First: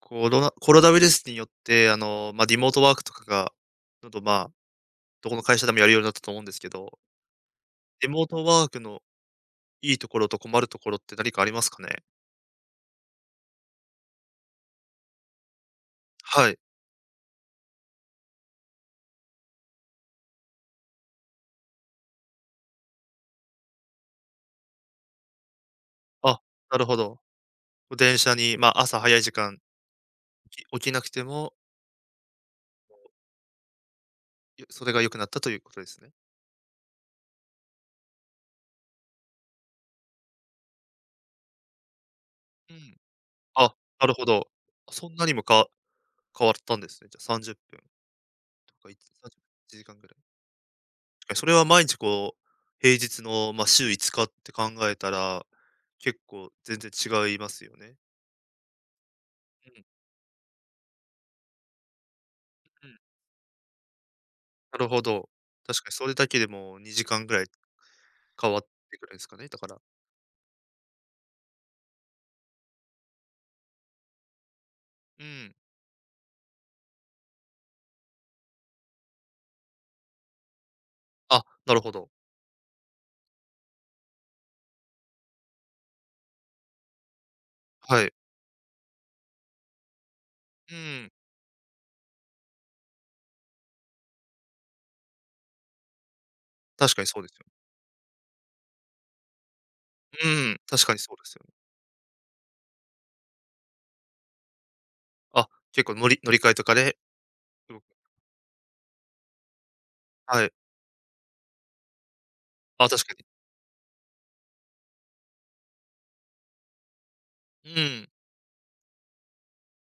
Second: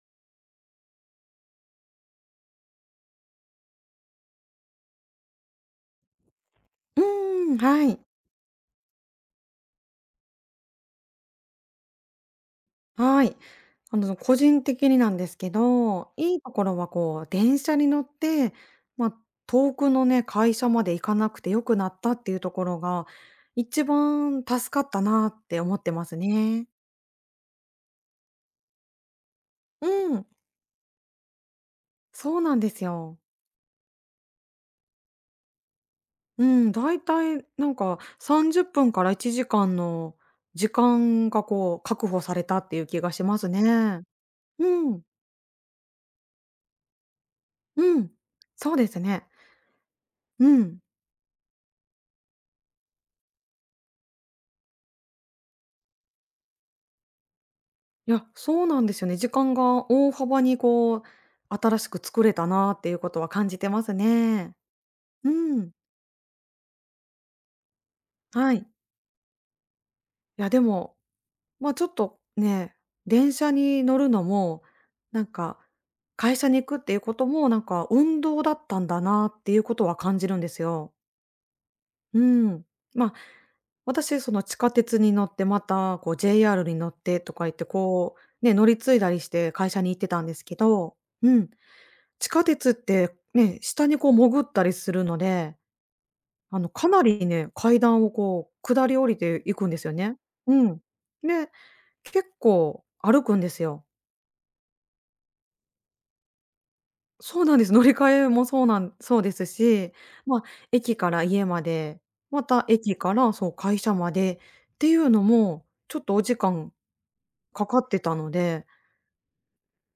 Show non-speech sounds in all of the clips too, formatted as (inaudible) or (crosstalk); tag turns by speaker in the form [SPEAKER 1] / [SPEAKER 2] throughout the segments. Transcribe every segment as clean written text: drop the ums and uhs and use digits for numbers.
[SPEAKER 1] コロナウイルスによって、まあ、リモートワークとかが、どんどん、まあ、どこの会社でもやるようになったと思うんですけど、
[SPEAKER 2] うーん、はい。
[SPEAKER 1] リモートワークのいいところと困るところって何かありますかね？
[SPEAKER 2] はい。個人的になんですけど、いい
[SPEAKER 1] は
[SPEAKER 2] と
[SPEAKER 1] い。
[SPEAKER 2] ころはこう、電車に乗って、まあ、遠くのね、会社まで行かなくて良くなったっていうところが、一番助かったなって思ってます
[SPEAKER 1] あ、
[SPEAKER 2] ね。
[SPEAKER 1] なるほど。電車に、まあ、朝早い時間、
[SPEAKER 2] うん、
[SPEAKER 1] 起きなくても、
[SPEAKER 2] そうなんですよ。
[SPEAKER 1] よそれが良くなったということですね。
[SPEAKER 2] うん、だいたいなんか30分から1時間の時間がこう、確保されたっ
[SPEAKER 1] う
[SPEAKER 2] ていう
[SPEAKER 1] ん。
[SPEAKER 2] 気がします
[SPEAKER 1] あ、
[SPEAKER 2] ね。
[SPEAKER 1] なるほど。
[SPEAKER 2] うん、
[SPEAKER 1] そんなにも変わったんですね。じゃ、30分と
[SPEAKER 2] うん、そうで
[SPEAKER 1] か、い
[SPEAKER 2] す
[SPEAKER 1] ち
[SPEAKER 2] ね。
[SPEAKER 1] さんじゅ1時間ぐらい。
[SPEAKER 2] うん。
[SPEAKER 1] それは毎日こう、平日の、まあ、週5日って考えたら、結構全然違いますよね。
[SPEAKER 2] いや、そうなんですよね。時間
[SPEAKER 1] うん、
[SPEAKER 2] が大幅にこう、新しく作れたなっ
[SPEAKER 1] う
[SPEAKER 2] てい
[SPEAKER 1] ん。
[SPEAKER 2] うことは感じてますね。
[SPEAKER 1] なるほど。
[SPEAKER 2] うん。
[SPEAKER 1] 確かにそれだけでも2時間ぐらい変
[SPEAKER 2] は
[SPEAKER 1] わっ
[SPEAKER 2] い。
[SPEAKER 1] てくるんですかね、だから。
[SPEAKER 2] いや、でも、ちょっとね、電車に乗るのも、な
[SPEAKER 1] う
[SPEAKER 2] ん
[SPEAKER 1] ん。
[SPEAKER 2] か、会社に行くっていうことも、なんか、運動だったんだなっていうことは感じるんですよ。
[SPEAKER 1] あ、なるほど。
[SPEAKER 2] うん。ま、あ私、その、地下鉄に乗って、また、こう、JR に乗ってとか言って、
[SPEAKER 1] はい。
[SPEAKER 2] こう、ね、乗り継いだりして会社に行ってたんですけ
[SPEAKER 1] う
[SPEAKER 2] ど、
[SPEAKER 1] ん。
[SPEAKER 2] うん。地下鉄って、ね、下にこう潜ったりするので、か
[SPEAKER 1] 確
[SPEAKER 2] な
[SPEAKER 1] かにそう
[SPEAKER 2] り
[SPEAKER 1] ですよ。
[SPEAKER 2] ね、階段をこう下り降りていくんですよね。
[SPEAKER 1] う
[SPEAKER 2] う
[SPEAKER 1] ん、
[SPEAKER 2] ん。
[SPEAKER 1] 確かにそうですよ
[SPEAKER 2] で、
[SPEAKER 1] ね。
[SPEAKER 2] 結構歩くんですよ。
[SPEAKER 1] あ、結構乗り換えとかで、
[SPEAKER 2] そうなんです。
[SPEAKER 1] うん。
[SPEAKER 2] 乗り換えもそうなんそうですし、まあ、
[SPEAKER 1] はい。
[SPEAKER 2] 駅から家まで、また
[SPEAKER 1] あ、
[SPEAKER 2] 駅
[SPEAKER 1] 確か
[SPEAKER 2] か
[SPEAKER 1] に。
[SPEAKER 2] ら、そう、会社までっていうのも、ちょっとお時間か
[SPEAKER 1] う
[SPEAKER 2] かって
[SPEAKER 1] ん、
[SPEAKER 2] たので、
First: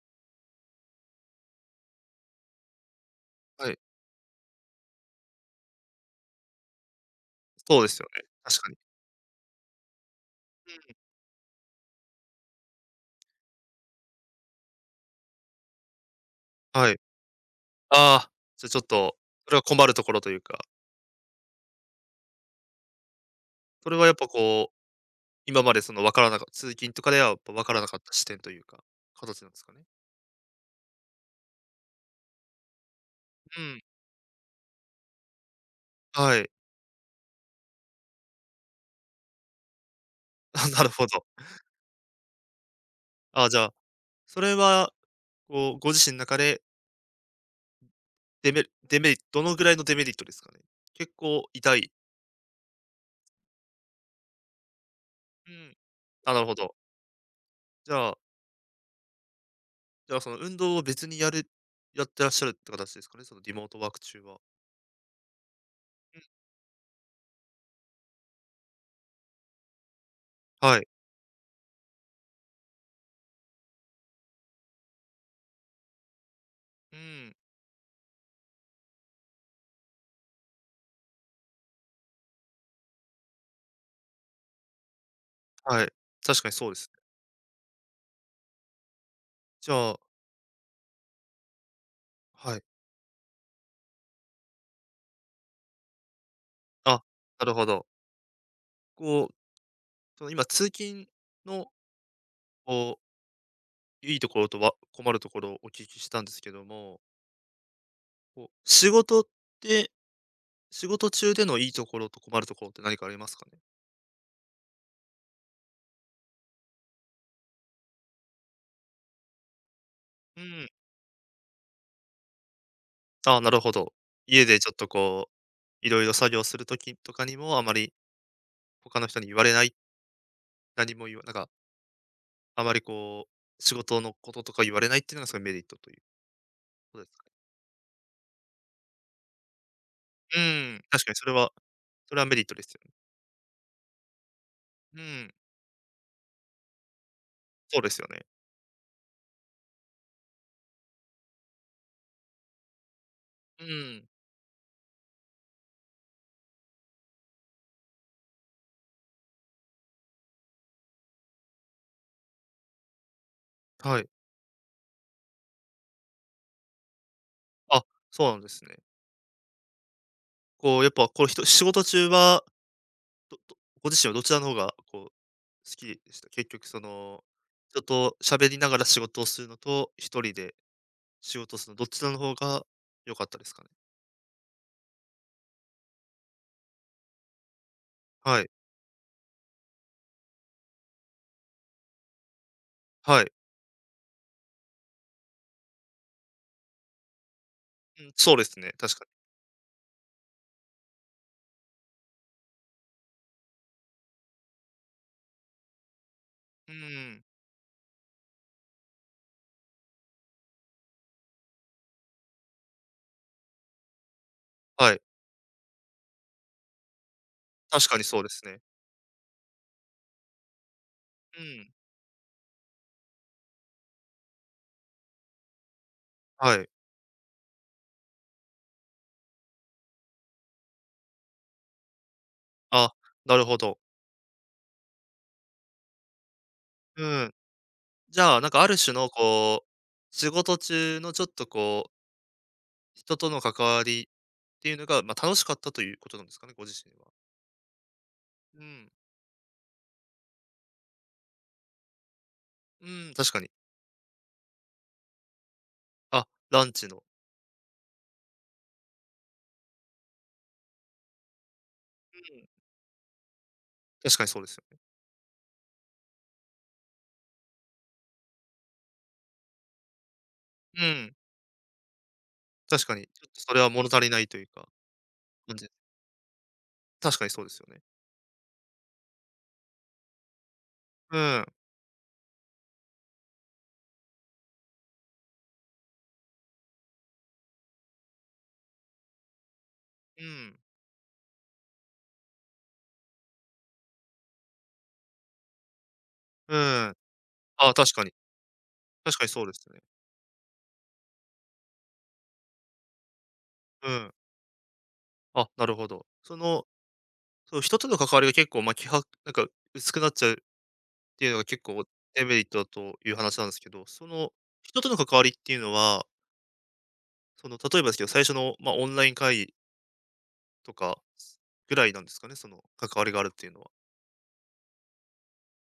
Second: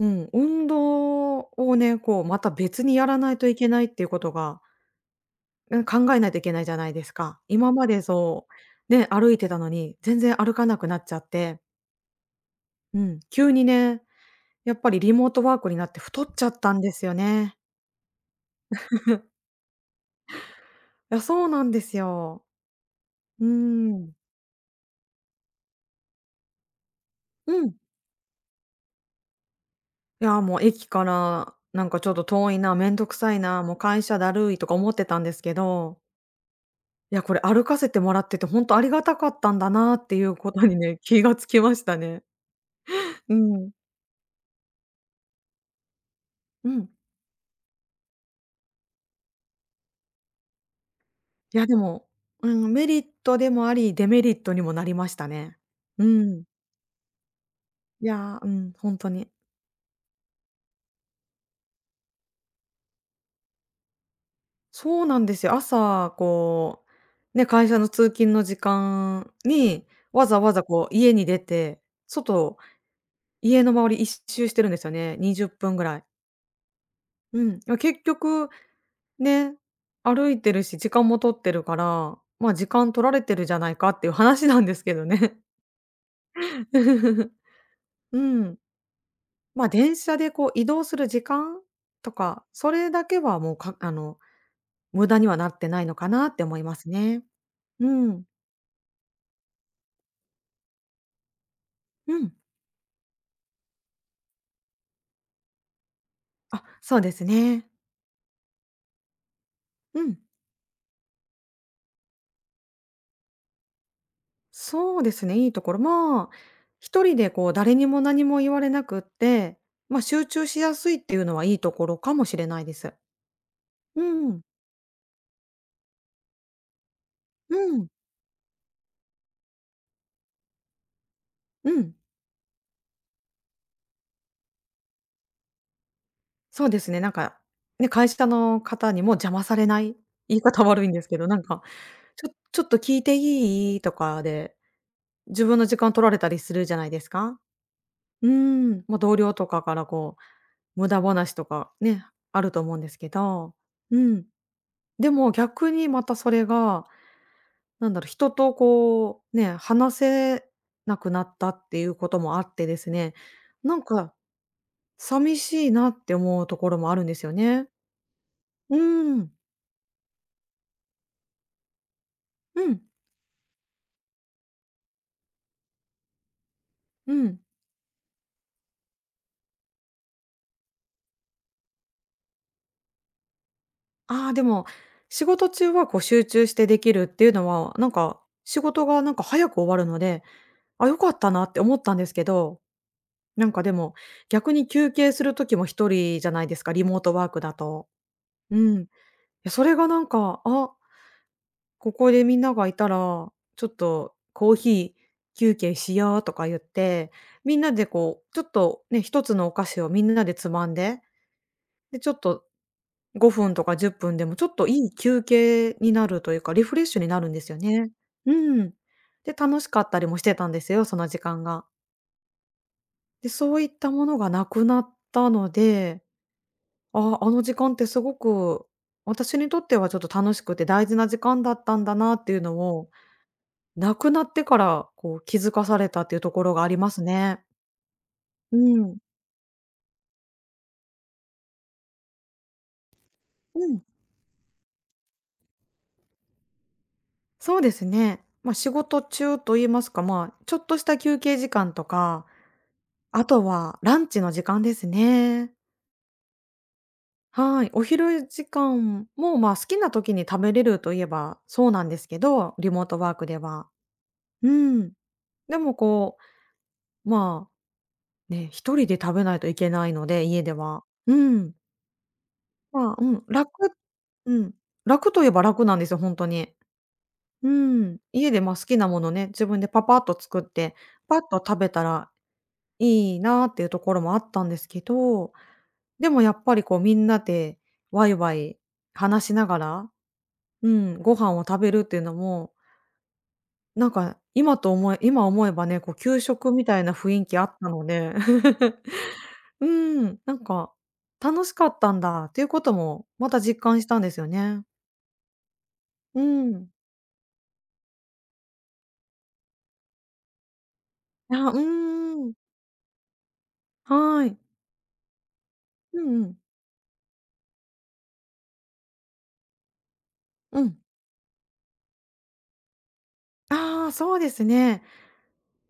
[SPEAKER 2] うん、運動をね、こうまた別にやらないといけ
[SPEAKER 1] はい。
[SPEAKER 2] ないっていうことがうん、考えないといけないじゃないですか。今
[SPEAKER 1] そう
[SPEAKER 2] ま
[SPEAKER 1] です
[SPEAKER 2] で
[SPEAKER 1] よね、
[SPEAKER 2] そ
[SPEAKER 1] 確かに。
[SPEAKER 2] う、ね、歩いてたのに、全然歩かなく
[SPEAKER 1] う
[SPEAKER 2] なっちゃって、うん、急にね、やっぱりリモートワークになって太っちゃった
[SPEAKER 1] ん、
[SPEAKER 2] ん
[SPEAKER 1] は
[SPEAKER 2] で
[SPEAKER 1] い。
[SPEAKER 2] すよね。
[SPEAKER 1] ああ、じゃ、ちょっと、
[SPEAKER 2] (laughs)
[SPEAKER 1] それは困るところというか、
[SPEAKER 2] いや、そうなんですよ。うー
[SPEAKER 1] それはや
[SPEAKER 2] ん。
[SPEAKER 1] っぱこう今までその分からなか通勤とかでは、
[SPEAKER 2] う
[SPEAKER 1] 分か
[SPEAKER 2] ん。
[SPEAKER 1] らなかった視点というか、形なんですかね。
[SPEAKER 2] いや、もう駅からなんかちょっと遠いな、めんどくさい
[SPEAKER 1] う
[SPEAKER 2] な、もう
[SPEAKER 1] ん、
[SPEAKER 2] 会社だるいとか思ってたんですけど、
[SPEAKER 1] はい。(laughs)
[SPEAKER 2] いや、これ歩かせてもらってて本当ありがたかったんだなっていうこと
[SPEAKER 1] あ、
[SPEAKER 2] に
[SPEAKER 1] なる
[SPEAKER 2] ね、
[SPEAKER 1] ほ
[SPEAKER 2] 気
[SPEAKER 1] ど。
[SPEAKER 2] がつきましたね。う
[SPEAKER 1] あ、じゃ
[SPEAKER 2] ん。
[SPEAKER 1] あ、それは、こう、ご自身の中で、
[SPEAKER 2] うん。
[SPEAKER 1] デメデメリどのぐらいのデメリットですかね？結構
[SPEAKER 2] いや、で
[SPEAKER 1] 痛い。
[SPEAKER 2] も、うん、メリットでもあり、デメリットにもなりました
[SPEAKER 1] う
[SPEAKER 2] ね。
[SPEAKER 1] ん。
[SPEAKER 2] う
[SPEAKER 1] あ、な
[SPEAKER 2] ん。
[SPEAKER 1] るほど。じ
[SPEAKER 2] い
[SPEAKER 1] ゃあ
[SPEAKER 2] や、うん、ほんとに。
[SPEAKER 1] じゃあ、その運動を別にやってらっしゃるって形ですかね？そのリモートワーク中は。
[SPEAKER 2] そうなんですよ。朝、
[SPEAKER 1] うん、
[SPEAKER 2] こう、ね、会社の通勤の時間に、わざわざ
[SPEAKER 1] は
[SPEAKER 2] こ
[SPEAKER 1] い。
[SPEAKER 2] う家に出て、外、家の周り一周してるんですよね、20分ぐらい。
[SPEAKER 1] うん、
[SPEAKER 2] うん。ま、結局、ね、歩いてるし、時間も取ってるから、時間取られてるじゃないかっていう話なんですけどね。
[SPEAKER 1] はい。確かにそうですね。
[SPEAKER 2] (laughs) うん。まあ、
[SPEAKER 1] じゃ
[SPEAKER 2] 電
[SPEAKER 1] あ、
[SPEAKER 2] 車でこう移動する時間とか、
[SPEAKER 1] はい。
[SPEAKER 2] それだけはもう、かあの、無駄にはなってないのかなって思います
[SPEAKER 1] あ、
[SPEAKER 2] ね。
[SPEAKER 1] なるほど。
[SPEAKER 2] うん。
[SPEAKER 1] こう、その今通勤の
[SPEAKER 2] うん。
[SPEAKER 1] こういいところとは困るところをお聞きしたんですけ
[SPEAKER 2] あ、
[SPEAKER 1] ど
[SPEAKER 2] そ
[SPEAKER 1] も、
[SPEAKER 2] うですね。
[SPEAKER 1] こうて
[SPEAKER 2] うん。
[SPEAKER 1] 仕事中でのいいところと困るところって何かありますかね？
[SPEAKER 2] そうですね、いいところ、まあ、一人でこう誰にも何も言われなくって、まあ、集
[SPEAKER 1] う
[SPEAKER 2] 中し
[SPEAKER 1] ん。
[SPEAKER 2] やすいっていうのはいいところかもしれないです。
[SPEAKER 1] ああ、なるほど。
[SPEAKER 2] うん。
[SPEAKER 1] 家でちょっとこう、いろいろ作業するときとかに
[SPEAKER 2] う
[SPEAKER 1] もあま
[SPEAKER 2] ん。
[SPEAKER 1] り他の人に言われない、何も言わなんか、
[SPEAKER 2] うん。
[SPEAKER 1] あまりこう、仕事のこととか言われないっていうのがすごいメリットという
[SPEAKER 2] そうです
[SPEAKER 1] こ
[SPEAKER 2] ね、
[SPEAKER 1] と
[SPEAKER 2] な
[SPEAKER 1] で
[SPEAKER 2] ん
[SPEAKER 1] すかね？
[SPEAKER 2] か、ね、会社の方にも邪魔されない、言
[SPEAKER 1] う
[SPEAKER 2] い方
[SPEAKER 1] ん、
[SPEAKER 2] 悪いんで
[SPEAKER 1] 確
[SPEAKER 2] す
[SPEAKER 1] かに
[SPEAKER 2] け
[SPEAKER 1] そ
[SPEAKER 2] ど、
[SPEAKER 1] れ
[SPEAKER 2] なん
[SPEAKER 1] は
[SPEAKER 2] か、
[SPEAKER 1] それは
[SPEAKER 2] ちょ
[SPEAKER 1] メリット
[SPEAKER 2] ち
[SPEAKER 1] で
[SPEAKER 2] ょっ
[SPEAKER 1] す
[SPEAKER 2] と
[SPEAKER 1] よね。
[SPEAKER 2] 聞いていい？とかで
[SPEAKER 1] うん、
[SPEAKER 2] 自分の時間取られたりするじゃないですか。
[SPEAKER 1] そうですよね。
[SPEAKER 2] うーん。まあ、同僚とかからこう、無駄話とかね、あると思うんですけど、
[SPEAKER 1] う
[SPEAKER 2] う
[SPEAKER 1] ん、
[SPEAKER 2] ん。でも逆にまたそれが、なんだろう、人とこう、ね、話せなくなったっていうこともあってですね、なん
[SPEAKER 1] はい。
[SPEAKER 2] か寂しいなって思うところもあるんですよね。
[SPEAKER 1] あ、そうなんですね。
[SPEAKER 2] うん。
[SPEAKER 1] こうやっぱこう、仕事中は
[SPEAKER 2] うん、
[SPEAKER 1] どどご自身はどちらの方がこう好きでした？結局そ
[SPEAKER 2] う
[SPEAKER 1] の、
[SPEAKER 2] ん。
[SPEAKER 1] 人と喋りながら仕事をするのと、一人で仕事をするのどちらの方が良かったですかね？
[SPEAKER 2] ああ、でも、仕事中はこう集中してできるっていうのは、なんか、
[SPEAKER 1] はい、
[SPEAKER 2] 仕事がなんか早く終わるので、あ、良かったなって思ったんですけど、
[SPEAKER 1] はい。
[SPEAKER 2] なんかでも、逆に休憩する時も一人じゃないですか、リモートワークだと。
[SPEAKER 1] うん、そうで
[SPEAKER 2] う
[SPEAKER 1] すね、
[SPEAKER 2] ん。い
[SPEAKER 1] 確かに。
[SPEAKER 2] やそれがなんか、あ、ここでみんながいたら、ちょっとコーヒー休憩しようとか言っ
[SPEAKER 1] う
[SPEAKER 2] て、
[SPEAKER 1] ーん、
[SPEAKER 2] みんなでこう、ちょっとね、一つのお菓子をみんなでつまんで、で、ちょっと5分とか10分でもちょっとい
[SPEAKER 1] は
[SPEAKER 2] い
[SPEAKER 1] い、
[SPEAKER 2] 休憩になるというか、リフレッシュになるんですよ
[SPEAKER 1] 確
[SPEAKER 2] ね。
[SPEAKER 1] かにそうで
[SPEAKER 2] う
[SPEAKER 1] すね。
[SPEAKER 2] ん。で、楽しかったりもしてたんですよ、その時
[SPEAKER 1] う
[SPEAKER 2] 間が。
[SPEAKER 1] ん、
[SPEAKER 2] で、そういったものがなくなったので、
[SPEAKER 1] はい。
[SPEAKER 2] ああ、あの時間ってすごく、私にとってはちょっと楽しくて大事な時間だったんだなっていうのを、
[SPEAKER 1] あ、なるほど。
[SPEAKER 2] なくなってからこう気づかされたっていうところがあります
[SPEAKER 1] うん。
[SPEAKER 2] ね。
[SPEAKER 1] じゃあ、なん
[SPEAKER 2] う
[SPEAKER 1] かある種
[SPEAKER 2] ん。
[SPEAKER 1] のこう、仕事中のちょっとこう、人との関
[SPEAKER 2] う
[SPEAKER 1] わ
[SPEAKER 2] ん、
[SPEAKER 1] りっていうのが、ま、楽しかったということなんですかね？ご自身は。
[SPEAKER 2] そうですね。まあ、
[SPEAKER 1] う
[SPEAKER 2] 仕
[SPEAKER 1] ん、
[SPEAKER 2] 事中と言いますか、まあ、ちょっとした休憩時間とか、
[SPEAKER 1] うん、
[SPEAKER 2] あ
[SPEAKER 1] 確か
[SPEAKER 2] と
[SPEAKER 1] に。
[SPEAKER 2] はランチの時間ですね。
[SPEAKER 1] あ、ランチの。
[SPEAKER 2] はい、お昼時間も、まあ、好きな時に食べれるといえばそうなんですけ
[SPEAKER 1] うん。
[SPEAKER 2] ど、リモートワークでは。
[SPEAKER 1] 確かにそうで
[SPEAKER 2] う
[SPEAKER 1] すよね。
[SPEAKER 2] ん。でもこう、まあ、ね、一人で食べないといけないので、家で
[SPEAKER 1] う
[SPEAKER 2] は。
[SPEAKER 1] ん、
[SPEAKER 2] うん。
[SPEAKER 1] 確
[SPEAKER 2] ま
[SPEAKER 1] か
[SPEAKER 2] あ、う
[SPEAKER 1] に、ち
[SPEAKER 2] ん、
[SPEAKER 1] ょっとそれは物足りない
[SPEAKER 2] う
[SPEAKER 1] という
[SPEAKER 2] ん、
[SPEAKER 1] か、
[SPEAKER 2] 楽といえば
[SPEAKER 1] 感
[SPEAKER 2] 楽
[SPEAKER 1] じ
[SPEAKER 2] なんですよ、本当に。
[SPEAKER 1] 確かにそう
[SPEAKER 2] う
[SPEAKER 1] ですよね。
[SPEAKER 2] ん。家で、ま、好きなものね、自分でパパッと作って、
[SPEAKER 1] う
[SPEAKER 2] パッと
[SPEAKER 1] ん、
[SPEAKER 2] 食べたらいいなっていうところもあったんですけど、でもやっぱりこうみんなでワイワイ話しながら、
[SPEAKER 1] うん、
[SPEAKER 2] うん、ご飯を食べるっていうのも、なんか今思えばね、こう給食
[SPEAKER 1] うん。
[SPEAKER 2] みたいな
[SPEAKER 1] あ
[SPEAKER 2] 雰囲気あった
[SPEAKER 1] あ、
[SPEAKER 2] の
[SPEAKER 1] 確かに。
[SPEAKER 2] で。(laughs)
[SPEAKER 1] 確かにそうで
[SPEAKER 2] う
[SPEAKER 1] すね。
[SPEAKER 2] ーん、なんか、楽しかったんだっていうことも、また実感し
[SPEAKER 1] う
[SPEAKER 2] たんで
[SPEAKER 1] ん。
[SPEAKER 2] すよね。
[SPEAKER 1] あ、なるほど。
[SPEAKER 2] う
[SPEAKER 1] その、
[SPEAKER 2] ん。
[SPEAKER 1] その人との関わりが結構、まあ、なんか薄くなっちゃうっていうのが
[SPEAKER 2] あ、う
[SPEAKER 1] 結構デ
[SPEAKER 2] ーん。
[SPEAKER 1] メリットだという話なんですけど、そ
[SPEAKER 2] は
[SPEAKER 1] の
[SPEAKER 2] い。
[SPEAKER 1] 人との関わりっていうの
[SPEAKER 2] う
[SPEAKER 1] は、
[SPEAKER 2] んうん。
[SPEAKER 1] その例えばですけど、最初の、まあ、オンライン会議
[SPEAKER 2] う
[SPEAKER 1] と
[SPEAKER 2] ん。
[SPEAKER 1] かぐらいなんですかね、その関わりがあるっていうのは。
[SPEAKER 2] ああ、そうですね。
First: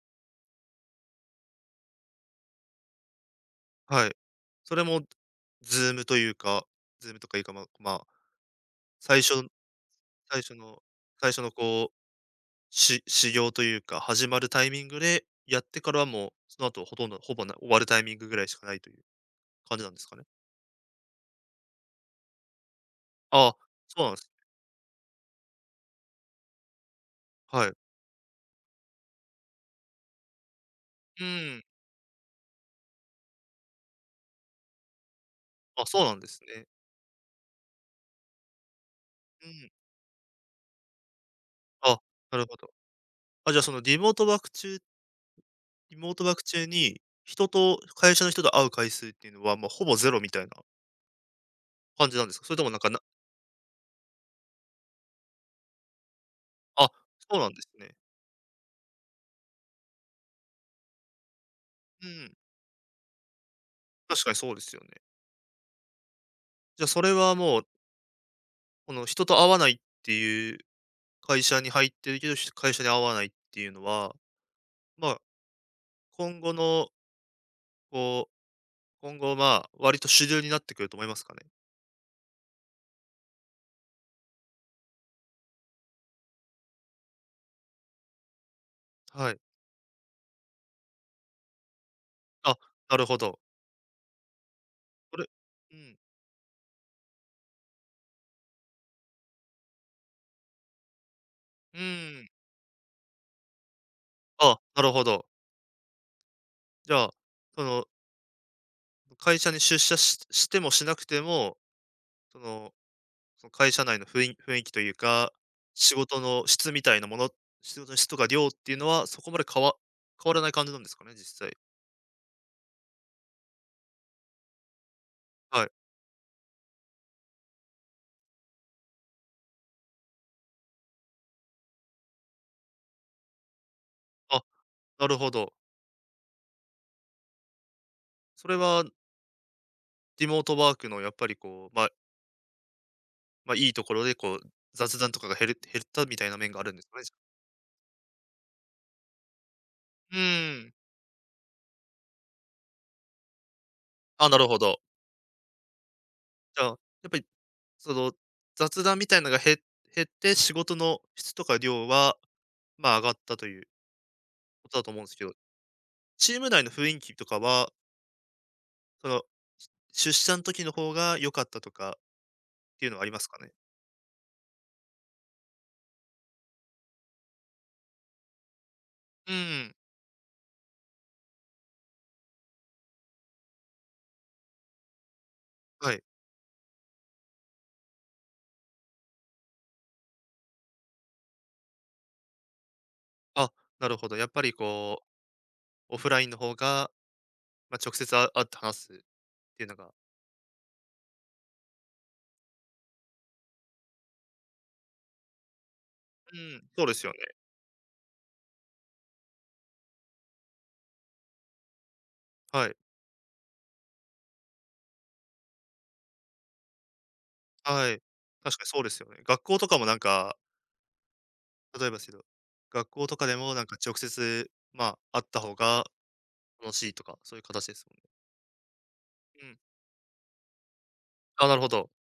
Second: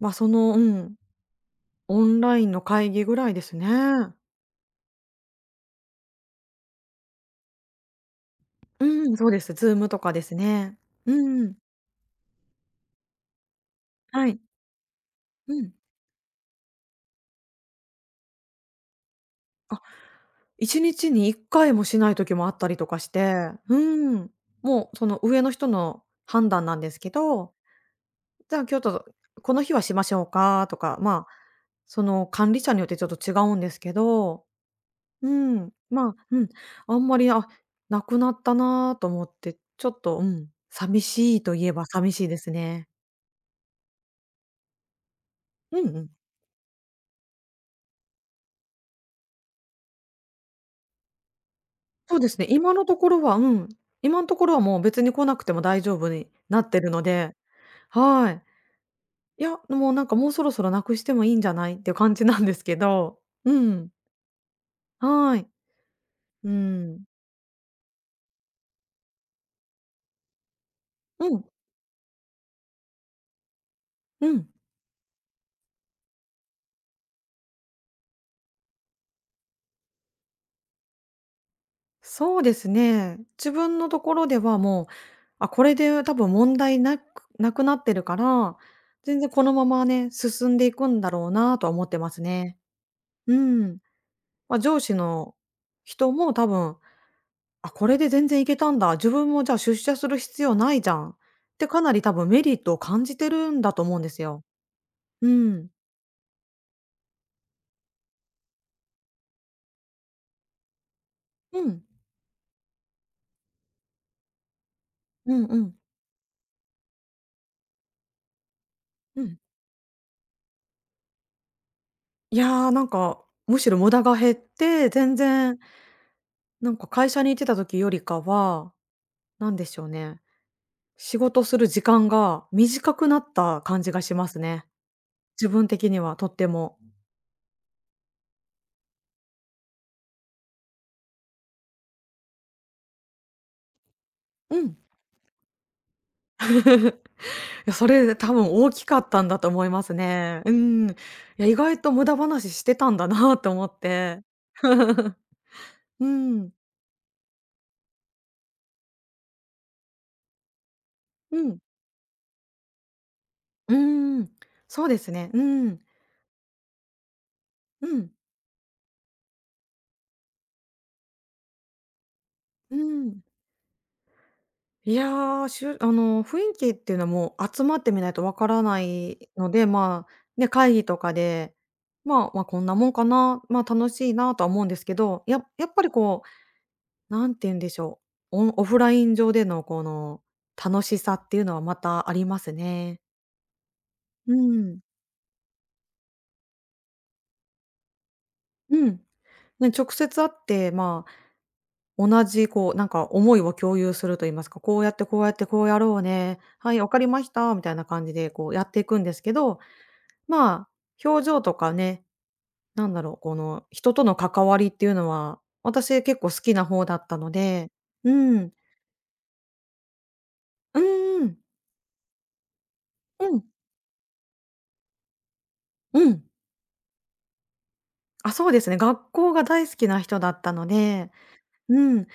[SPEAKER 2] ま、その、うん、オンラインの会議ぐらいですね。
[SPEAKER 1] はい。それもズームというか、ズームとかいうか、まあまあ
[SPEAKER 2] うん、
[SPEAKER 1] 最
[SPEAKER 2] そう
[SPEAKER 1] 初
[SPEAKER 2] です。Zoom とかです
[SPEAKER 1] 最初
[SPEAKER 2] ね。
[SPEAKER 1] の
[SPEAKER 2] う
[SPEAKER 1] 最
[SPEAKER 2] ん
[SPEAKER 1] 初
[SPEAKER 2] う
[SPEAKER 1] の
[SPEAKER 2] ん。
[SPEAKER 1] こう、始業というか、始
[SPEAKER 2] は
[SPEAKER 1] ま
[SPEAKER 2] い。
[SPEAKER 1] るタイミングで
[SPEAKER 2] う
[SPEAKER 1] やっ
[SPEAKER 2] ん。
[SPEAKER 1] てからはもう、その後ほとんど、ほぼ終わるタイミングぐらいしかないという感
[SPEAKER 2] あ、
[SPEAKER 1] じなんですかね？
[SPEAKER 2] 1日に1回もしない時もあったりとかし
[SPEAKER 1] あ
[SPEAKER 2] て、
[SPEAKER 1] あ、
[SPEAKER 2] う
[SPEAKER 1] そうなんです。
[SPEAKER 2] ん。もう、その、上の人の判断なんですけど、
[SPEAKER 1] はい。
[SPEAKER 2] じゃあ、今日とこの日はしましょうかとか、
[SPEAKER 1] う
[SPEAKER 2] まあ、
[SPEAKER 1] ーん。
[SPEAKER 2] その管理者によってちょっと違うんですけど、うん、
[SPEAKER 1] あ、そう
[SPEAKER 2] ま
[SPEAKER 1] な
[SPEAKER 2] あ、
[SPEAKER 1] んで
[SPEAKER 2] う
[SPEAKER 1] す
[SPEAKER 2] ん、
[SPEAKER 1] ね。
[SPEAKER 2] あんまり、なくなったなと思っ
[SPEAKER 1] う
[SPEAKER 2] て、
[SPEAKER 1] ん。
[SPEAKER 2] ちょっと、うん、寂しいといえば
[SPEAKER 1] あ、
[SPEAKER 2] 寂しい
[SPEAKER 1] な
[SPEAKER 2] で
[SPEAKER 1] る
[SPEAKER 2] す
[SPEAKER 1] ほど。
[SPEAKER 2] ね。
[SPEAKER 1] あ、じゃあそのリモートワーク中
[SPEAKER 2] うんうん。
[SPEAKER 1] に、会社の人と会う回数っていうのは、もうほぼゼロみたいな感じ
[SPEAKER 2] そう
[SPEAKER 1] なん
[SPEAKER 2] で
[SPEAKER 1] です
[SPEAKER 2] す
[SPEAKER 1] か？
[SPEAKER 2] ね、
[SPEAKER 1] それとも
[SPEAKER 2] 今
[SPEAKER 1] なん
[SPEAKER 2] の
[SPEAKER 1] か、
[SPEAKER 2] と
[SPEAKER 1] な
[SPEAKER 2] ころは、うん、今のところはもう別に来なくても大丈夫になって
[SPEAKER 1] あ、
[SPEAKER 2] るので、
[SPEAKER 1] そうなんですね。
[SPEAKER 2] はい。いや、もうなんかもうそろそろなくしてもいいんじゃないっていう
[SPEAKER 1] う
[SPEAKER 2] 感じ
[SPEAKER 1] ん。
[SPEAKER 2] なんですけど、うん、
[SPEAKER 1] 確かにそうですよね。
[SPEAKER 2] はい。う
[SPEAKER 1] じゃあそ
[SPEAKER 2] ん、
[SPEAKER 1] れはもう、この人と会わないっていう
[SPEAKER 2] う
[SPEAKER 1] 会
[SPEAKER 2] ん、
[SPEAKER 1] 社に入ってるけど、会社に合わないっていうのは、
[SPEAKER 2] うん。
[SPEAKER 1] まあ、今後の、こう、今後、まあ、割と主流になってくると思いますかね？
[SPEAKER 2] そうですね。自分のところではもう、あ、これで多分問題なくなくなってるから、全然
[SPEAKER 1] はい。
[SPEAKER 2] このままね、進んでいくんだろうなとは思ってます
[SPEAKER 1] あ、
[SPEAKER 2] ね。
[SPEAKER 1] なるほ
[SPEAKER 2] う
[SPEAKER 1] ど。
[SPEAKER 2] ん。まあ、上司
[SPEAKER 1] それ
[SPEAKER 2] の
[SPEAKER 1] うん、
[SPEAKER 2] 人も多分、あ、これで全然いけたんだ、自分もじゃあ出社する必要ないじゃんって
[SPEAKER 1] う
[SPEAKER 2] かなり多
[SPEAKER 1] ーん。
[SPEAKER 2] 分メリットを感じてるんだと思うんですよ。
[SPEAKER 1] あ、なるほど。
[SPEAKER 2] うん。
[SPEAKER 1] じゃあ、その、会社に出社してもしなくても、
[SPEAKER 2] うん。
[SPEAKER 1] その、その会社内の雰囲気というか、
[SPEAKER 2] うんうん。
[SPEAKER 1] 仕事の質みたいなもの仕事の質とか量っていうのは、そ
[SPEAKER 2] う
[SPEAKER 1] こま
[SPEAKER 2] ん。
[SPEAKER 1] で変わらない感じなんですかね？実際。
[SPEAKER 2] いやー、なんか、むしろ無駄が減って、全然
[SPEAKER 1] はい。
[SPEAKER 2] なんか会社に行ってた時よりかはなんでしょうね、仕事する時間が短くなった感じがします
[SPEAKER 1] あ、
[SPEAKER 2] ね。
[SPEAKER 1] なるほ
[SPEAKER 2] 自
[SPEAKER 1] ど。
[SPEAKER 2] 分的にはとっても。
[SPEAKER 1] それはリモートワークのやっぱりこう、まあまあ、いいところでこう、
[SPEAKER 2] うん。い
[SPEAKER 1] 雑談とかが減ったみたいな面があるんですかね、じゃあ
[SPEAKER 2] や、それ多分大きかったんだと思います
[SPEAKER 1] う
[SPEAKER 2] ね。う
[SPEAKER 1] ーん。
[SPEAKER 2] ん。いや、意外と無駄話してたんだなと思って。
[SPEAKER 1] あ、なるほど。
[SPEAKER 2] (laughs) うん。
[SPEAKER 1] じゃあ、やっぱりその、雑談みたいなのが減って、仕事の質
[SPEAKER 2] う
[SPEAKER 1] とか
[SPEAKER 2] ん。
[SPEAKER 1] 量は、まあ、上がったという
[SPEAKER 2] うん。
[SPEAKER 1] ことだ
[SPEAKER 2] そう
[SPEAKER 1] と
[SPEAKER 2] で
[SPEAKER 1] 思うんで
[SPEAKER 2] す
[SPEAKER 1] すけ
[SPEAKER 2] ね。
[SPEAKER 1] ど、
[SPEAKER 2] うん。
[SPEAKER 1] チーム内の雰囲気とかは、
[SPEAKER 2] うん。
[SPEAKER 1] その、出社の時の方が良かったとか
[SPEAKER 2] う
[SPEAKER 1] っていうのはありま
[SPEAKER 2] ん。
[SPEAKER 1] すかね？
[SPEAKER 2] いやー、しゅあの、雰囲気っていうのはもう集まってみないとわからない
[SPEAKER 1] う
[SPEAKER 2] の
[SPEAKER 1] ー
[SPEAKER 2] で、
[SPEAKER 1] ん、
[SPEAKER 2] まあ、ね、会議とかで、まあ、こんなもんかな、まあ、楽しいなとは思うんですけど、やっぱり
[SPEAKER 1] はい。
[SPEAKER 2] こう、なんて言うんでしょう、オフライン上でのこの楽しさっていうのはまたありますね。
[SPEAKER 1] あ、なるほど。やっ
[SPEAKER 2] う
[SPEAKER 1] ぱり
[SPEAKER 2] ん。
[SPEAKER 1] こう、オフラインの方が、まあ、直接会って話
[SPEAKER 2] う
[SPEAKER 1] すっ
[SPEAKER 2] ん。
[SPEAKER 1] ていう
[SPEAKER 2] ね、
[SPEAKER 1] のが
[SPEAKER 2] 直接会って、まあ、同じこう、なんか思いを共有すると言いますか、こうやってこうやってこうやろう
[SPEAKER 1] う
[SPEAKER 2] ね、
[SPEAKER 1] ん、
[SPEAKER 2] はい、
[SPEAKER 1] そう
[SPEAKER 2] わ
[SPEAKER 1] で
[SPEAKER 2] か
[SPEAKER 1] す
[SPEAKER 2] り
[SPEAKER 1] よね。
[SPEAKER 2] ましたみたいな感じでこうやっていくんですけど、まあ、表情とかね、
[SPEAKER 1] はい。
[SPEAKER 2] なんだろう、この人との関わりっていうのは、私結構好きな方だったので、
[SPEAKER 1] はい。
[SPEAKER 2] うん。
[SPEAKER 1] 確かにそうですよね。学校とかもなんか、
[SPEAKER 2] うんうん。
[SPEAKER 1] 例えばですけど、学校とか
[SPEAKER 2] う
[SPEAKER 1] で
[SPEAKER 2] ん。
[SPEAKER 1] もなんか直接、まあ、会った方が
[SPEAKER 2] うん。
[SPEAKER 1] 楽しいとか、そういう形ですもんね。
[SPEAKER 2] あ、そうですね、学校が
[SPEAKER 1] うん。
[SPEAKER 2] 大好きな人だったので、
[SPEAKER 1] あ、なるほ
[SPEAKER 2] う
[SPEAKER 1] ど。
[SPEAKER 2] ん。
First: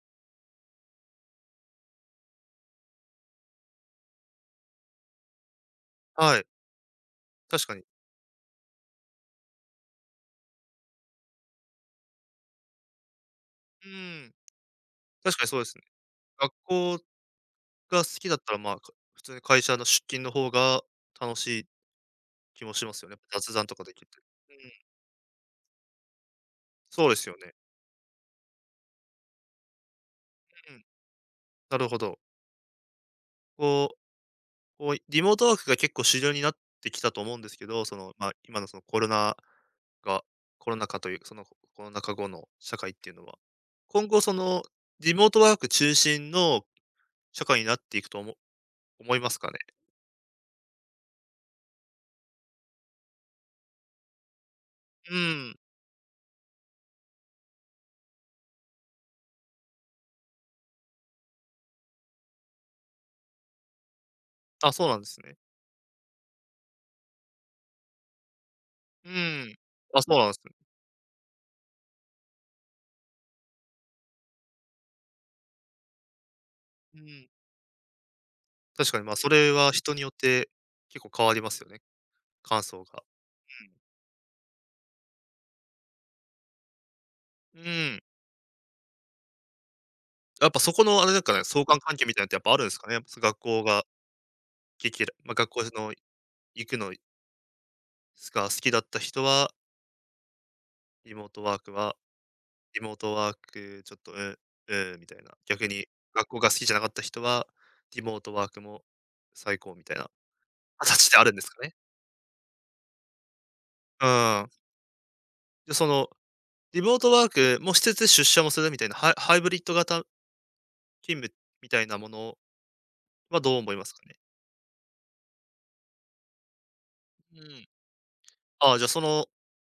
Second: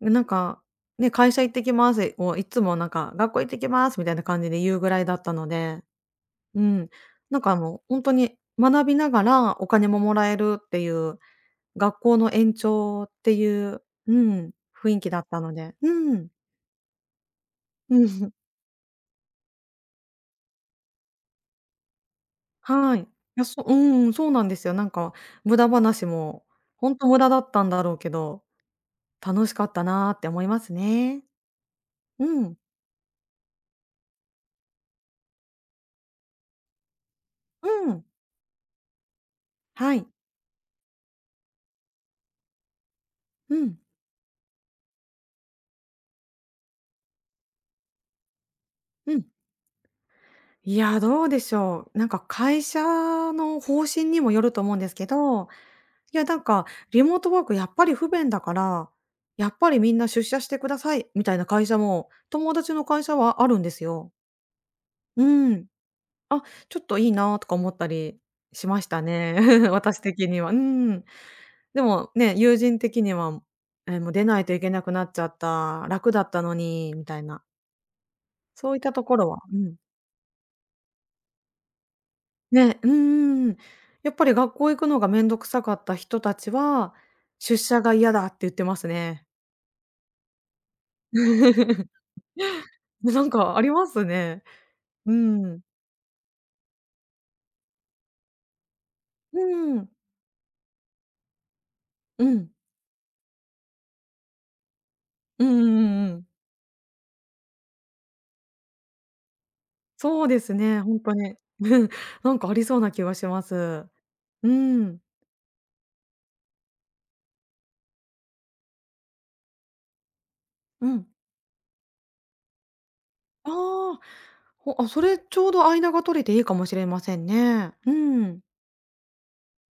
[SPEAKER 2] なんか、ね、「会社行ってきます」をいつもなんか「学校行ってきます」みたいな感じで言うぐらいだったので、
[SPEAKER 1] はい。
[SPEAKER 2] うん。なんか
[SPEAKER 1] 確か
[SPEAKER 2] もう
[SPEAKER 1] に。
[SPEAKER 2] 本当に学びながらお金ももらえるっていう、学校の延長っていう、
[SPEAKER 1] う
[SPEAKER 2] う
[SPEAKER 1] ん。
[SPEAKER 2] ん、雰囲気だっ
[SPEAKER 1] 確
[SPEAKER 2] た
[SPEAKER 1] かに
[SPEAKER 2] の
[SPEAKER 1] そうで
[SPEAKER 2] で、
[SPEAKER 1] すね。
[SPEAKER 2] うん。
[SPEAKER 1] 学校が好
[SPEAKER 2] う
[SPEAKER 1] き
[SPEAKER 2] ん。
[SPEAKER 1] だっ
[SPEAKER 2] (laughs)
[SPEAKER 1] たら、まあ、普通に会社の出勤の方が楽しい気もしま
[SPEAKER 2] はい。
[SPEAKER 1] す
[SPEAKER 2] い
[SPEAKER 1] よね。
[SPEAKER 2] や、
[SPEAKER 1] 雑談とかできて。
[SPEAKER 2] うん、そうなん
[SPEAKER 1] う
[SPEAKER 2] で
[SPEAKER 1] ん、
[SPEAKER 2] すよ。なんか無駄話も、ほん
[SPEAKER 1] そ
[SPEAKER 2] と
[SPEAKER 1] うで
[SPEAKER 2] 無
[SPEAKER 1] す
[SPEAKER 2] 駄
[SPEAKER 1] よ
[SPEAKER 2] だっ
[SPEAKER 1] ね。
[SPEAKER 2] たんだろうけど、楽しかったなって思いま
[SPEAKER 1] う
[SPEAKER 2] す
[SPEAKER 1] ん、
[SPEAKER 2] ね。
[SPEAKER 1] なるほど。
[SPEAKER 2] うん、
[SPEAKER 1] こうこう、リモートワークが結構主流になってきたと思うんですけど、
[SPEAKER 2] う
[SPEAKER 1] そ
[SPEAKER 2] ん、
[SPEAKER 1] の、まあ、今のその
[SPEAKER 2] はい、
[SPEAKER 1] がコロナ禍という、その、コロナ禍後の社会っていうのは、
[SPEAKER 2] うん、
[SPEAKER 1] 今後その、リモートワーク中心の社会になっていくとも思
[SPEAKER 2] う
[SPEAKER 1] い
[SPEAKER 2] ん。
[SPEAKER 1] ますかね？
[SPEAKER 2] いや、どうでしょう。なんか会社の方針にもよると思うんですけ
[SPEAKER 1] う
[SPEAKER 2] ど、
[SPEAKER 1] ん。
[SPEAKER 2] いや、なんかリモートワークやっぱり不便だから、やっぱりみんな出社してくださいみたいな会社も、友達の会社はあるんですよ。
[SPEAKER 1] あ、そうなんです
[SPEAKER 2] う
[SPEAKER 1] ね。
[SPEAKER 2] ん。あ、ちょっといいなとか思ったりしました
[SPEAKER 1] う
[SPEAKER 2] ね。
[SPEAKER 1] ん。
[SPEAKER 2] (laughs) 私
[SPEAKER 1] あ、そうな
[SPEAKER 2] 的
[SPEAKER 1] んです
[SPEAKER 2] には。
[SPEAKER 1] ね。
[SPEAKER 2] うん。でもね、友人的には、え、もう出ないといけなくなっちゃった、楽だったのに
[SPEAKER 1] う
[SPEAKER 2] みたい
[SPEAKER 1] ん。
[SPEAKER 2] な、そういっ
[SPEAKER 1] 確
[SPEAKER 2] た
[SPEAKER 1] かに、
[SPEAKER 2] と
[SPEAKER 1] まあ、
[SPEAKER 2] こ
[SPEAKER 1] そ
[SPEAKER 2] ろは、
[SPEAKER 1] れ
[SPEAKER 2] う
[SPEAKER 1] は
[SPEAKER 2] ん。
[SPEAKER 1] 人によって結構変わりますよね、感
[SPEAKER 2] ね、
[SPEAKER 1] 想
[SPEAKER 2] う
[SPEAKER 1] が。
[SPEAKER 2] ん、やっぱり学校行くのがめんどくさかった人たちは、出
[SPEAKER 1] うん。う
[SPEAKER 2] 社が
[SPEAKER 1] ん。
[SPEAKER 2] 嫌だって言ってますね。
[SPEAKER 1] やっぱそこのあれなんかね、相関関係
[SPEAKER 2] (laughs)
[SPEAKER 1] みたいなのってやっぱあるんですかね？やっぱ
[SPEAKER 2] なん
[SPEAKER 1] 学
[SPEAKER 2] か
[SPEAKER 1] 校
[SPEAKER 2] あり
[SPEAKER 1] が、
[SPEAKER 2] ますね。う
[SPEAKER 1] まあ、学
[SPEAKER 2] ん。
[SPEAKER 1] 校の行くのすか、好きだった人
[SPEAKER 2] う
[SPEAKER 1] は、
[SPEAKER 2] ん。
[SPEAKER 1] リモートワークは
[SPEAKER 2] うん。
[SPEAKER 1] リモートワークちょっと、うん、うん、みたいな。
[SPEAKER 2] うんう
[SPEAKER 1] 逆
[SPEAKER 2] ん
[SPEAKER 1] に
[SPEAKER 2] うんうん。
[SPEAKER 1] 学校が好きじゃなかった人は、リモートワークも最高みたいな
[SPEAKER 2] そうですね、本
[SPEAKER 1] 形
[SPEAKER 2] 当
[SPEAKER 1] である
[SPEAKER 2] に。
[SPEAKER 1] んですかね。
[SPEAKER 2] (laughs) なんかありそうな気がします。
[SPEAKER 1] う
[SPEAKER 2] う
[SPEAKER 1] ん。
[SPEAKER 2] ん。
[SPEAKER 1] で、その、リモートワークもしつつ出社もするみたいな、ハイブリッド型
[SPEAKER 2] うん。
[SPEAKER 1] 勤務みたいなものはどう思います
[SPEAKER 2] あ
[SPEAKER 1] か
[SPEAKER 2] あ、
[SPEAKER 1] ね？
[SPEAKER 2] それちょうど間が取れていいかもしれません
[SPEAKER 1] うん。
[SPEAKER 2] ね。うん。
[SPEAKER 1] ああ、じゃあ、その、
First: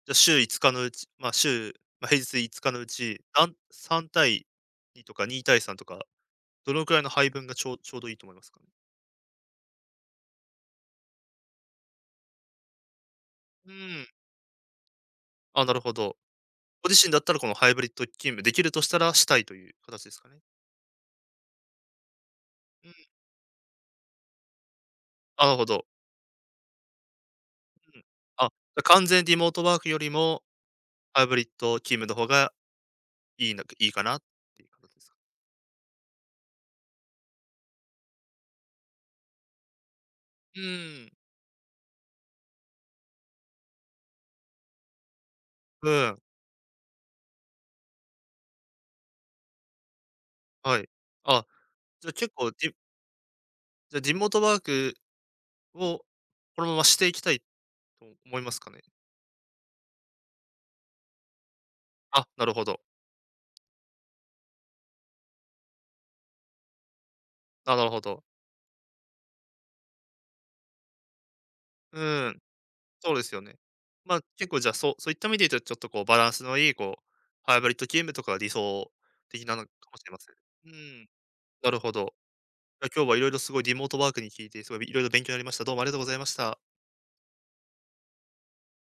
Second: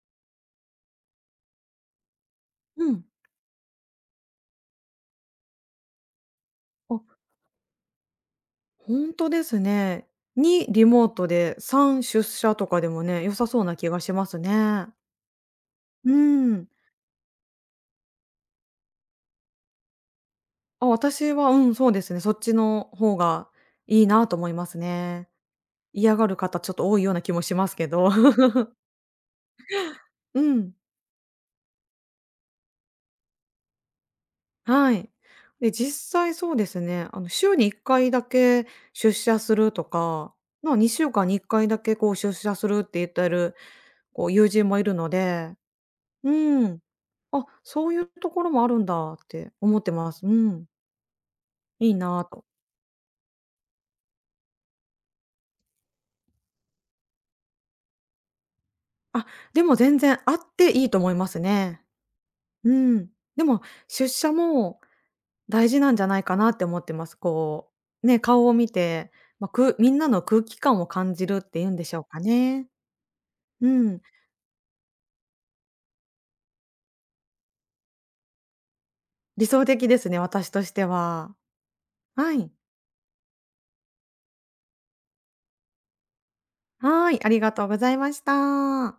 [SPEAKER 1] じゃ、週5日のうち、ま、まあ、平日5日のう
[SPEAKER 2] うん。
[SPEAKER 1] ち、3対2とか2対3とか、どのく
[SPEAKER 2] あ、
[SPEAKER 1] らいの配分がちょうどいいと思いますかね？
[SPEAKER 2] ほんとですね。2リモートで3出社とかでもね、良さそう
[SPEAKER 1] う
[SPEAKER 2] な気が
[SPEAKER 1] ん。
[SPEAKER 2] しますね。
[SPEAKER 1] あ、なるほ
[SPEAKER 2] う
[SPEAKER 1] ど。
[SPEAKER 2] ん。
[SPEAKER 1] ご自身だったらこのハイブリッド勤務できるとしたらしたいという形ですかね。
[SPEAKER 2] あ、私は、うん、そうですね、そっち
[SPEAKER 1] う
[SPEAKER 2] の
[SPEAKER 1] ん。
[SPEAKER 2] 方がいいなと思いますね。
[SPEAKER 1] あ、なるほど。
[SPEAKER 2] 嫌がる方ちょっと多いような気もしますけ
[SPEAKER 1] うん。
[SPEAKER 2] ど。
[SPEAKER 1] あ、
[SPEAKER 2] (laughs)
[SPEAKER 1] 完全リモートワークより
[SPEAKER 2] う
[SPEAKER 1] も、
[SPEAKER 2] ん。
[SPEAKER 1] ハイブリッド勤務の方がいいかなっていう形
[SPEAKER 2] は
[SPEAKER 1] です
[SPEAKER 2] い。
[SPEAKER 1] か？
[SPEAKER 2] で、実際そうですね、週に1回だけ出社するとか、
[SPEAKER 1] う
[SPEAKER 2] まあ、2
[SPEAKER 1] ん。
[SPEAKER 2] 週間に1回だけこう出社するって言ってる、こう、友人もいるので、
[SPEAKER 1] うん、
[SPEAKER 2] うん、あ、そういうところもあるんだって思ってます。うん、
[SPEAKER 1] はい。あ、
[SPEAKER 2] いい
[SPEAKER 1] じゃ、
[SPEAKER 2] なぁ
[SPEAKER 1] 結
[SPEAKER 2] と。
[SPEAKER 1] 構リ、じじゃ、リモートワークをこのまましていきたいと思いますかね？
[SPEAKER 2] あ、でも全然あっていいと思いますね。
[SPEAKER 1] あ、なるほ
[SPEAKER 2] う
[SPEAKER 1] ど。
[SPEAKER 2] ん。でも出社も大事なんじゃないかなって思ってます。こ
[SPEAKER 1] あ、なるほ
[SPEAKER 2] う、ね、
[SPEAKER 1] ど。
[SPEAKER 2] 顔を見て、まあ、みんなの空気感を感じるっていうんでしょ
[SPEAKER 1] う
[SPEAKER 2] うか
[SPEAKER 1] ん。
[SPEAKER 2] ね。
[SPEAKER 1] そうですよね。
[SPEAKER 2] うん。
[SPEAKER 1] まあ、結構じゃあ、そういった意味で言うと、ちょっとこうバランスのいいこう、ハイブリッドゲームとかが理想的
[SPEAKER 2] 理
[SPEAKER 1] なの
[SPEAKER 2] 想
[SPEAKER 1] か
[SPEAKER 2] 的
[SPEAKER 1] も
[SPEAKER 2] で
[SPEAKER 1] し
[SPEAKER 2] す
[SPEAKER 1] れま
[SPEAKER 2] ね、
[SPEAKER 1] せん。
[SPEAKER 2] 私とし
[SPEAKER 1] う
[SPEAKER 2] て
[SPEAKER 1] ん、
[SPEAKER 2] は。
[SPEAKER 1] なるほど。
[SPEAKER 2] はい。
[SPEAKER 1] いや、今日は色々すごいリモートワークに聞いて、すごい色々勉強になりました。どうもありがとうございました。
[SPEAKER 2] はーい、ありがとうございました。